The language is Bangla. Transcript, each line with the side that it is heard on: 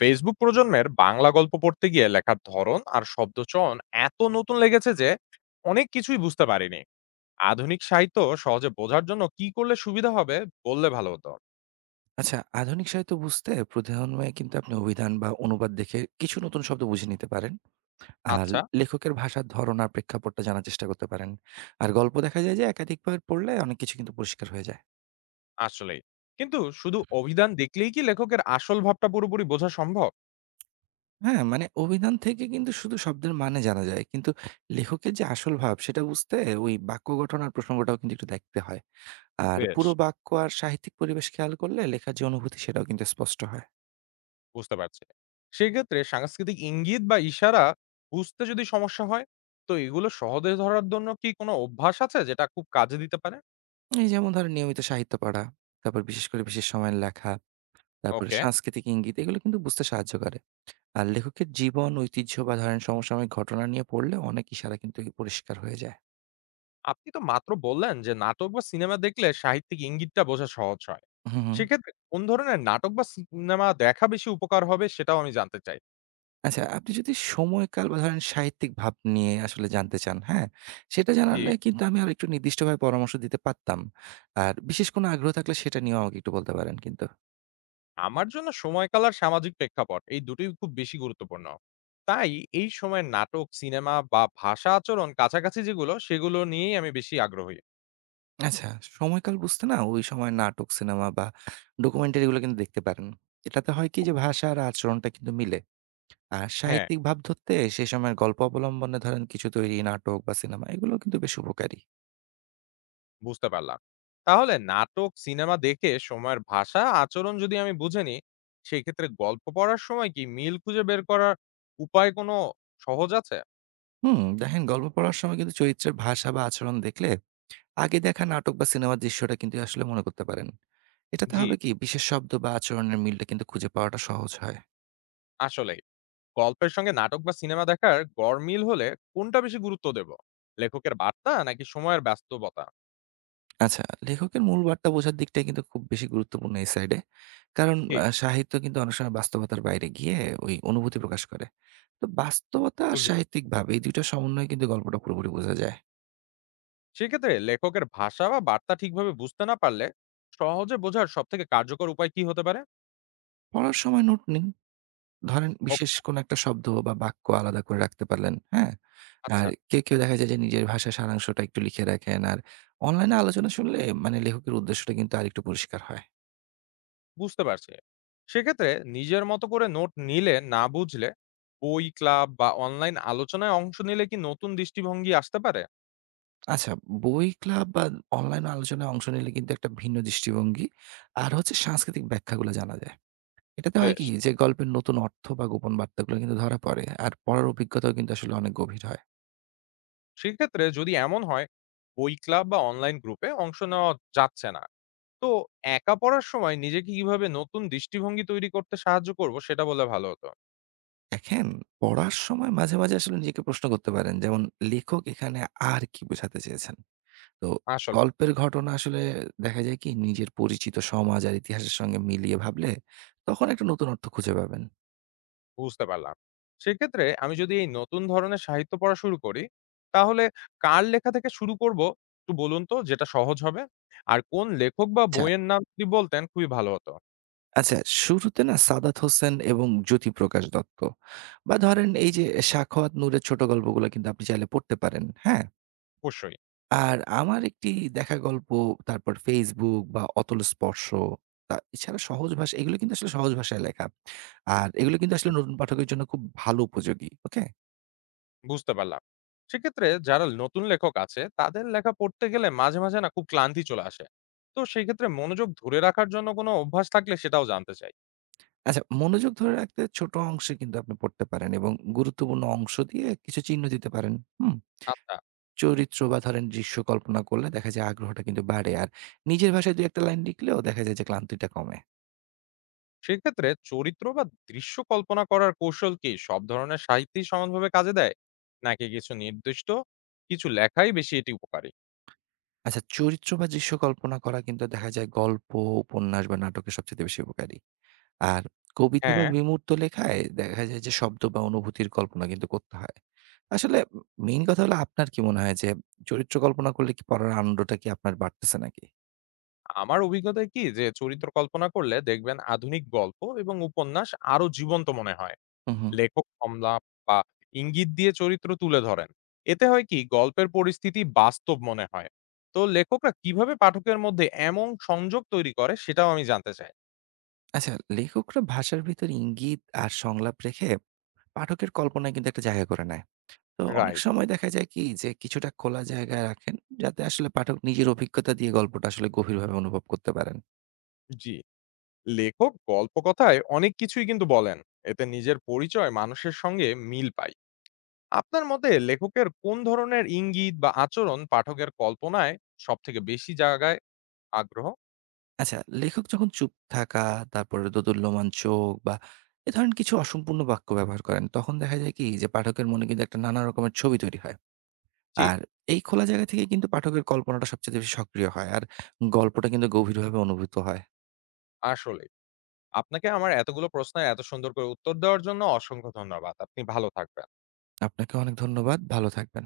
left: ফেসবুক প্রজন্মের বাংলা গল্প পড়তে গিয়ে লেখার ধরন আর শব্দচয়ন এত নতুন লেগেছে যে অনেক কিছুই বুঝতে পারিনি। আধুনিক সাহিত্য সহজে বোঝার জন্য কি করলে সুবিধা হবে বললে ভালো হতো।
right: আচ্ছা, আধুনিক সাহিত্য বুঝতে প্রধানময় কিন্তু আপনি অভিধান বা অনুবাদ দেখে কিছু নতুন শব্দ বুঝে নিতে পারেন। আর
left: আচ্ছা।
right: লেখকের ভাষার ধরন আর প্রেক্ষাপটটা জানার চেষ্টা করতে পারেন। আর গল্প দেখা যায় যে একাধিকবার পড়লে অনেক কিছু কিন্তু পরিষ্কার হয়ে যায়।
left: আসলেই, কিন্তু শুধু অভিধান দেখলেই কি লেখকের আসল ভাবটা পুরোপুরি বোঝা সম্ভব?
right: হ্যাঁ, মানে অভিধান থেকে কিন্তু শুধু শব্দের মানে জানা যায়। কিন্তু লেখকের যে আসল ভাব সেটা বুঝতে ওই বাক্য গঠন আর প্রসঙ্গটাও কিন্তু একটু দেখতে হয়। আর
left: বেশ,
right: পুরো বাক্য আর সাহিত্যিক পরিবেশ খেয়াল করলে লেখার যে অনুভূতি সেটাও কিন্তু স্পষ্ট হয়।
left: বুঝতে পারছি। সেক্ষেত্রে সাংস্কৃতিক ইঙ্গিত বা ইশারা বুঝতে যদি সমস্যা হয়, তো এগুলো সহজে ধরার জন্য কি কোনো অভ্যাস আছে যেটা খুব কাজে দিতে পারে?
right: এই যেমন ধরেন নিয়মিত সাহিত্য পড়া, তারপর বিশেষ করে বিশেষ সময়ের লেখা তারপরে
left: ওকে।
right: সাংস্কৃতিক ইঙ্গিত এগুলো কিন্তু বুঝতে সাহায্য করে। আর লেখকের জীবন, ঐতিহ্য বা ধরেন সমসাময়িক ঘটনা নিয়ে পড়লে অনেক ইশারা কিন্তু পরিষ্কার হয়ে যায়।
left: আপনি তো মাত্র বললেন যে নাটক বা সিনেমা দেখলে সাহিত্যিক ইঙ্গিতটা বোঝা সহজ হয়।
right: হুম, হুম।
left: সেক্ষেত্রে কোন ধরনের নাটক বা সিনেমা দেখা বেশি উপকার হবে সেটাও আমি জানতে চাই।
right: আচ্ছা আপনি যদি সময়কাল বা ধরেন সাহিত্যিক ভাব নিয়ে আসলে জানতে চান, হ্যাঁ? সেটা
left: জি,
right: জানালে কিন্তু আমি আরেকটু নির্দিষ্টভাবে পরামর্শ দিতে পারতাম। আর বিশেষ কোনো আগ্রহ থাকলে সেটা নিয়েও আমাকে একটু বলতে পারেন কিন্তু।
left: আমার জন্য সময়কাল আর সামাজিক প্রেক্ষাপট এই দুটোই খুব বেশি গুরুত্বপূর্ণ। তাই এই সময় নাটক, সিনেমা বা ভাষা আচরণ কাছাকাছি যেগুলো সেগুলো নিয়েই আমি বেশি আগ্রহী।
right: আচ্ছা, সময়কাল বুঝতে না ওই সময় নাটক, সিনেমা বা ডকুমেন্টারিগুলো কিন্তু দেখতে পারেন। এটাতে হয় কি যে ভাষা আর আচরণটা কিন্তু মিলে।
left: হ্যাঁ।
right: সাহিত্যিক ভাব ধরতে সে সময়ের গল্প অবলম্বনে ধরেন কিছু তৈরি নাটক বা সিনেমা এগুলো কিন্তু বেশ উপকারী।
left: বুঝতে পারলাম। তাহলে নাটক, সিনেমা দেখে সময়ের ভাষা, আচরণ যদি আমি বুঝে নিই, সেই ক্ষেত্রে গল্প পড়ার সময় কি মিল খুঁজে বের করার উপায় কোনো সহজ আছে?
right: হুম, দেখেন গল্প পড়ার সময় কিন্তু চরিত্রের ভাষা বা আচরণ দেখলে আগে দেখা নাটক বা সিনেমার দৃশ্যটা কিন্তু আসলে মনে করতে পারেন। এটাতে
left: জি,
right: হবে কি বিশেষ শব্দ বা আচরণের মিলটা কিন্তু খুঁজে পাওয়াটা সহজ হয়।
left: আসলেই। গল্পের সঙ্গে নাটক বা সিনেমা দেখার গড় মিল হলে কোনটা বেশি গুরুত্ব দেব? লেখকের বার্তা নাকি সময়ের ব্যস্ততা?
right: আচ্ছা, লেখকের মূল বার্তা বোঝার দিকটাই কিন্তু খুব বেশি গুরুত্বপূর্ণ এই সাইডে। কারণ
left: ঠিক,
right: সাহিত্য কিন্তু অনেক সময় বাস্তবতার বাইরে গিয়ে ওই অনুভূতি প্রকাশ করে। তো বাস্তবতা আর
left: বুঝি।
right: সাহিত্যিক ভাব এই ২ টা সমন্বয়ে কিন্তু গল্পটা পুরোপুরি বোঝা যায়।
left: সেক্ষেত্রে লেখকের ভাষা বা বার্তা ঠিকভাবে বুঝতে না পারলে সহজে বোঝার সবথেকে কার্যকর উপায় কি হতে পারে?
right: পড়ার সময় নোট নিন। ধরেন
left: ও
right: বিশেষ কোনো একটা শব্দ বা বাক্য আলাদা করে রাখতে পারলেন, হ্যাঁ?
left: আচ্ছা।
right: আর কেউ দেখা যায় যে নিজের ভাষায় সারাংশটা একটু লিখে রাখেন। আর অনলাইনে আলোচনা শুনলে মানে লেখকের উদ্দেশ্যটা কিন্তু আরেকটু পরিষ্কার হয়।
left: বুঝতে পারছি। সেক্ষেত্রে নিজের মতো করে নোট নিলে না বুঝলে বই ক্লাব বা অনলাইন আলোচনায় অংশ নিলে কি নতুন দৃষ্টিভঙ্গি আসতে পারে?
right: আচ্ছা, বই ক্লাব বা অনলাইন আলোচনায় অংশ নিলে কিন্তু একটা ভিন্ন দৃষ্টিভঙ্গি আর হচ্ছে সাংস্কৃতিক ব্যাখ্যাগুলো জানা যায়। এটাতে হয়
left: বেশ।
right: কি যে গল্পের নতুন অর্থ বা গোপন বার্তাগুলো কিন্তু ধরা পড়ে। আর পড়ার অভিজ্ঞতাও কিন্তু আসলে অনেক গভীর হয়।
left: সেক্ষেত্রে যদি এমন হয় বই ক্লাব বা অনলাইন গ্রুপে অংশ নেওয়া যাচ্ছে না, তো একা পড়ার সময় নিজেকে কিভাবে নতুন দৃষ্টিভঙ্গি তৈরি করতে সাহায্য করব সেটা বললে ভালো হতো।
right: দেখেন, পড়ার সময় মাঝে মাঝে আসলে নিজেকে প্রশ্ন করতে পারেন। যেমন লেখক এখানে আর কি বোঝাতে চেয়েছেন? তো
left: আসলে
right: গল্পের ঘটনা আসলে দেখা যায় কি নিজের পরিচিত সমাজ আর ইতিহাসের সঙ্গে মিলিয়ে ভাবলে তখন একটা নতুন অর্থ খুঁজে পাবেন।
left: বুঝতে পারলাম। সেক্ষেত্রে আমি যদি এই নতুন ধরনের সাহিত্য পড়া শুরু করি, তাহলে কার লেখা থেকে শুরু করব? একটু বলুন তো যেটা সহজ হবে। আর কোন লেখক বা
right: আচ্ছা,
left: বইয়ের নাম যদি বলতেন খুবই ভালো হতো।
right: আচ্ছা, শুরুতে না সাদাত হোসেন এবং জ্যোতিপ্রকাশ দত্ত বা ধরেন এই যে সাখাওয়াত নূরের ছোট গল্পগুলো কিন্তু আপনি চাইলে পড়তে পারেন। হ্যাঁ?
left: অবশ্যই।
right: আর আমার একটি দেখা গল্প তারপর Facebook বা অতল স্পর্শ তা এছাড়া সহজ ভাষা এগুলো কিন্তু আসলে সহজ ভাষায় লেখা। আর এগুলো কিন্তু আসলে নতুন পাঠকের জন্য খুব ভালো উপযোগী। ওকে?
left: বুঝতে পারলাম। সেক্ষেত্রে যারা নতুন লেখক আছে তাদের লেখা পড়তে গেলে মাঝে, মাঝে না খুব ক্লান্তি চলে আসে। তো সেই ক্ষেত্রে মনোযোগ ধরে রাখার জন্য কোনো অভ্যাস থাকলে সেটাও জানতে চাই।
right: আচ্ছা, মনোযোগ ধরে রাখতে ছোট অংশে কিন্তু আপনি পড়তে পারেন এবং গুরুত্বপূর্ণ অংশ দিয়ে কিছু চিহ্ন দিতে পারেন। হুম?
left: আচ্ছা।
right: চরিত্র বা ধরেন দৃশ্য কল্পনা করলে দেখা যায় আগ্রহটা কিন্তু বাড়ে। আর নিজের ভাষায় ২-১ টা লাইন লিখলেও দেখা যায় যে ক্লান্তিটা কমে।
left: সেক্ষেত্রে চরিত্র বা দৃশ্য কল্পনা করার কৌশল কি সব ধরনের সাহিত্যই সমানভাবে কাজে দেয়, নাকি কিছু নির্দিষ্ট কিছু লেখাই বেশি এটি উপকারী?
right: আচ্ছা, চরিত্র বা দৃশ্য কল্পনা করা কিন্তু দেখা যায় গল্প, উপন্যাস বা নাটকে সবচাইতে বেশি উপকারী। আর কবিতা বা
left: হ্যাঁ।
right: বিমূর্ত লেখায় দেখা যায় যে শব্দ বা অনুভূতির কল্পনা কিন্তু করতে হয়। আসলে মেইন কথা হলো আপনার কি মনে হয় যে চরিত্র কল্পনা করলে কি পড়ার আনন্দটা কি আপনার বাড়তেছে নাকি?
left: আমার অভিজ্ঞতায় কি যে চরিত্র কল্পনা করলে দেখবেন আধুনিক গল্প এবং উপন্যাস আরো জীবন্ত মনে হয়।
right: হু, হু।
left: লেখক সংলাপ বা ইঙ্গিত দিয়ে চরিত্র তুলে ধরেন, এতে হয় কি গল্পের পরিস্থিতি বাস্তব মনে হয়। তো লেখকরা কিভাবে পাঠকের মধ্যে এমন সংযোগ তৈরি করে সেটাও আমি জানতে চাই।
right: আচ্ছা, লেখকরা ভাষার ভিতরে ইঙ্গিত আর সংলাপ রেখে পাঠকের কল্পনায় কিন্তু একটা জায়গা করে নেয়। তো অনেক
left: রাইট।
right: সময় দেখা যায় কি যে কিছুটা খোলা জায়গায় রাখেন যাতে আসলে পাঠক নিজের অভিজ্ঞতা দিয়ে গল্পটা আসলে গভীরভাবে অনুভব করতে পারেন।
left: জি, লেখক গল্পকথায় অনেক কিছুই কিন্তু বলেন, এতে নিজের পরিচয় মানুষের সঙ্গে মিল পাই। আপনার মতে লেখকের কোন ধরনের ইঙ্গিত বা আচরণ পাঠকের কল্পনায় সব থেকে বেশি জায়গায় আগ্রহ?
right: আচ্ছা, লেখক যখন চুপ থাকা, তারপরে দোদুল্যমান চোখ বা এ ধরনের কিছু অসম্পূর্ণ বাক্য ব্যবহার করেন, তখন দেখা যায় কি যে পাঠকের মনে কিন্তু একটা নানা রকমের ছবি তৈরি হয়।
left: জি,
right: আর এই খোলা জায়গা থেকে কিন্তু পাঠকের কল্পনাটা সবচেয়ে বেশি সক্রিয় হয় আর গল্পটা কিন্তু গভীরভাবে অনুভূত হয়।
left: আসলে আপনাকে আমার এতগুলো প্রশ্নের এত সুন্দর করে উত্তর দেওয়ার জন্য অসংখ্য ধন্যবাদ। আপনি ভালো থাকবেন।
right: আপনাকে অনেক ধন্যবাদ। ভালো থাকবেন।